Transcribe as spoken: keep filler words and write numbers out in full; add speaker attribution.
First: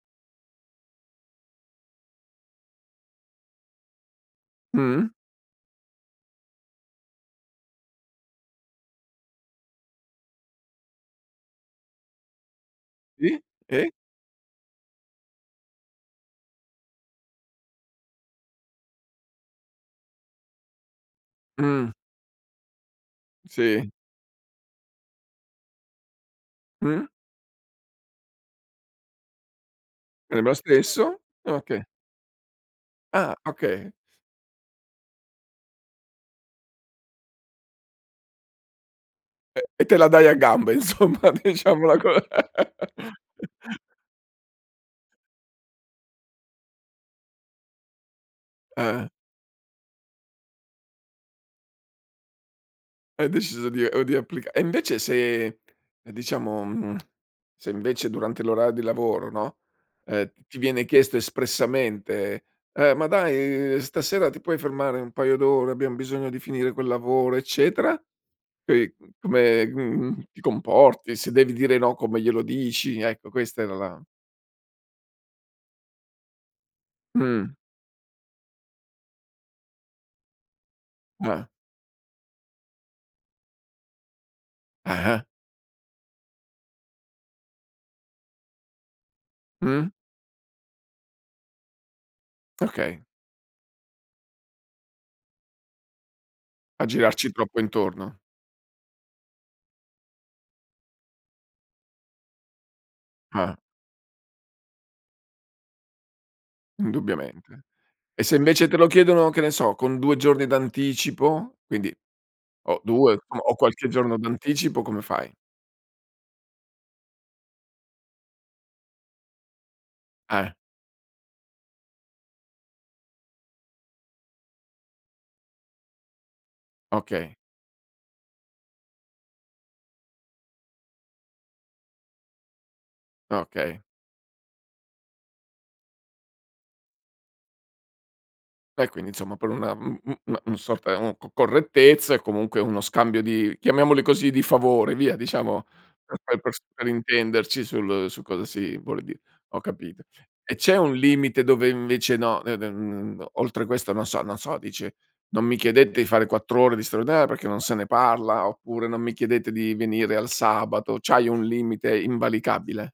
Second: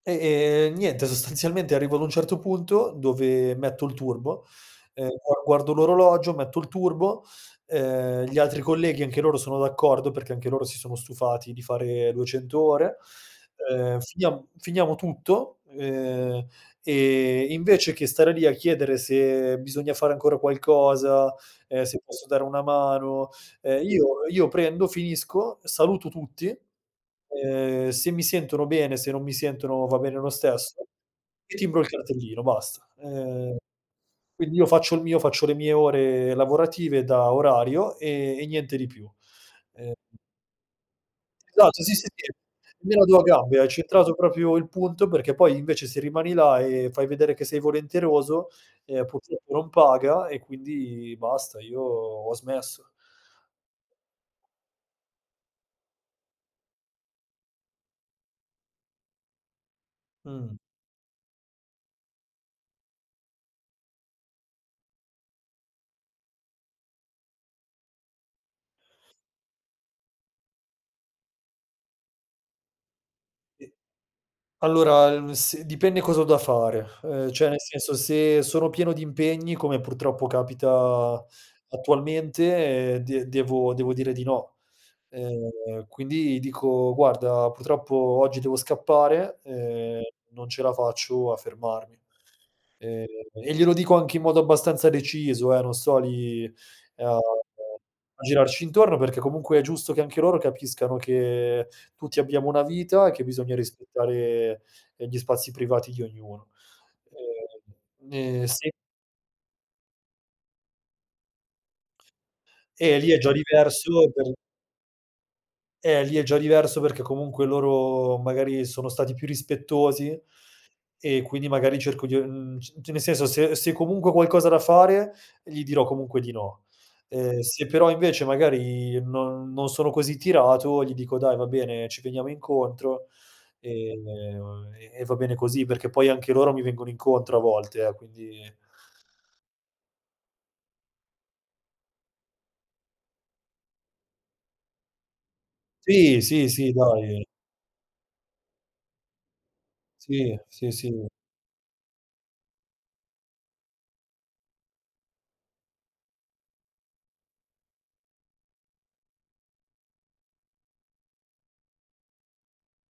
Speaker 1: E, ehm, niente, sostanzialmente arrivo ad un certo punto, dove metto il turbo, e
Speaker 2: Mh.
Speaker 1: gua guardo l'orologio, metto il turbo, ehm, gli altri colleghi anche loro sono d'accordo, perché anche loro si sono stufati di fare duecento ore,
Speaker 2: Sì, e?
Speaker 1: ehm, finiam finiamo tutto, ehm, e invece che stare lì, a chiedere se bisogna fare ancora qualcosa, ehm,
Speaker 2: Mh.
Speaker 1: se posso dare una mano, ehm,
Speaker 2: Sì.
Speaker 1: io io prendo, finisco, saluto tutti,
Speaker 2: Mh.
Speaker 1: ehm, se mi sentono bene, se non mi sentono va bene lo
Speaker 2: È lo
Speaker 1: stesso,
Speaker 2: stesso?
Speaker 1: e timbro
Speaker 2: Okay.
Speaker 1: il cartellino, basta.
Speaker 2: Ah,
Speaker 1: Ehm,
Speaker 2: okay.
Speaker 1: quindi io faccio il mio, faccio le mie ore lavorative da orario, e e niente di più.
Speaker 2: E e
Speaker 1: Ehm
Speaker 2: te la dai a gambe insomma,
Speaker 1: Esatto, si,
Speaker 2: diciamola
Speaker 1: si,
Speaker 2: co
Speaker 1: sì, me la do a gambe, hai centrato propio il punto, perché poi invece, se rimani là e fai vedere che sei volenteroso, ehm,
Speaker 2: Eh.
Speaker 1: purtroppo non paga e quindi basta, io ho smesso.
Speaker 2: Hai deciso di o di applica e invece, se diciamo mhmm, se invece durante l'orar di lavoro, no, ehm,
Speaker 1: Mh.
Speaker 2: ti viene chiesto espressamente: "Eh, ma dai stasera ti puoi fermare un paio d'ore, abbiam bisogno di finire quel lavoro, eccetera." E come, mhmm, ti comporti, se devi dire no come glielo dici? Ecco questa
Speaker 1: E
Speaker 2: era la
Speaker 1: Allora s dipende cosa ho da fare, uhm, ceh
Speaker 2: M.
Speaker 1: nel senso, se sono pieno di impegni, come purtroppo capita
Speaker 2: Ah.
Speaker 1: attualmente, eh de devo dire di no;
Speaker 2: Ah-ah.
Speaker 1: ehm, quindi dico: "Guarda, purtroppo oggi devo scappare,
Speaker 2: Mh.
Speaker 1: ehm, non ce la faccio a fermarmi."
Speaker 2: Okay.
Speaker 1: Ehm, e glielo dico anche in modo abbastanza deciso, eh, non sto lì
Speaker 2: A
Speaker 1: a
Speaker 2: girarci troppo intorno.
Speaker 1: a girarci intorno, perché comunque è giusto che anche loro capiscano che tutti abbiamo una vita, e che bisogna
Speaker 2: Ah.
Speaker 1: rispettare, ehm, gli spazi privati di ognuno.
Speaker 2: Indubbiamente.
Speaker 1: Ehm,
Speaker 2: E se
Speaker 1: ehm,
Speaker 2: invece
Speaker 1: sì.
Speaker 2: te lo chiedono, che ne so, con due giorni d'anticipo? Quindi o
Speaker 1: Eh, lì
Speaker 2: due o
Speaker 1: è già
Speaker 2: insomma, qualche
Speaker 1: diverso
Speaker 2: giorno
Speaker 1: per
Speaker 2: d'anticipo, come fai?
Speaker 1: Eh, lì è già diverso, perché comunque loro magari sono stati più rispettosi,
Speaker 2: Eh.
Speaker 1: e quindi magari cerco di uhm, c nel senso, se se comunque ho qualcosa da fare, gli dirò comunque di no,
Speaker 2: Okay.
Speaker 1: ehm, se però invece, magari, non non sono così tirato, gli dico: "Dai va bene, ci veniamo incontro,"
Speaker 2: Okay.
Speaker 1: ehm, e e va bene così, perché poi anche loro mi vengono incontro a volte, eh, quindi
Speaker 2: E quindi insomma, per una [unintelligible] sorta co correttezza, e comunque uno scambio di, chiamiamoli così, di favori via, diciamo lo
Speaker 1: Sì,
Speaker 2: fai
Speaker 1: sì,
Speaker 2: per s
Speaker 1: sì
Speaker 2: per
Speaker 1: dai.
Speaker 2: intenderci, sul su cosa si vuole dire, ho capito;
Speaker 1: Sì,
Speaker 2: e
Speaker 1: sì
Speaker 2: c'è un
Speaker 1: sì.
Speaker 2: limite dove invece no, ne ne mhmm, oltre questo non so non so, dici: "Non mi chiedete di fare quattro ore di straordinario, perché non se ne parla," oppure: "Non mi chiedete di venire al sabato." C'hai un limite invalicabile?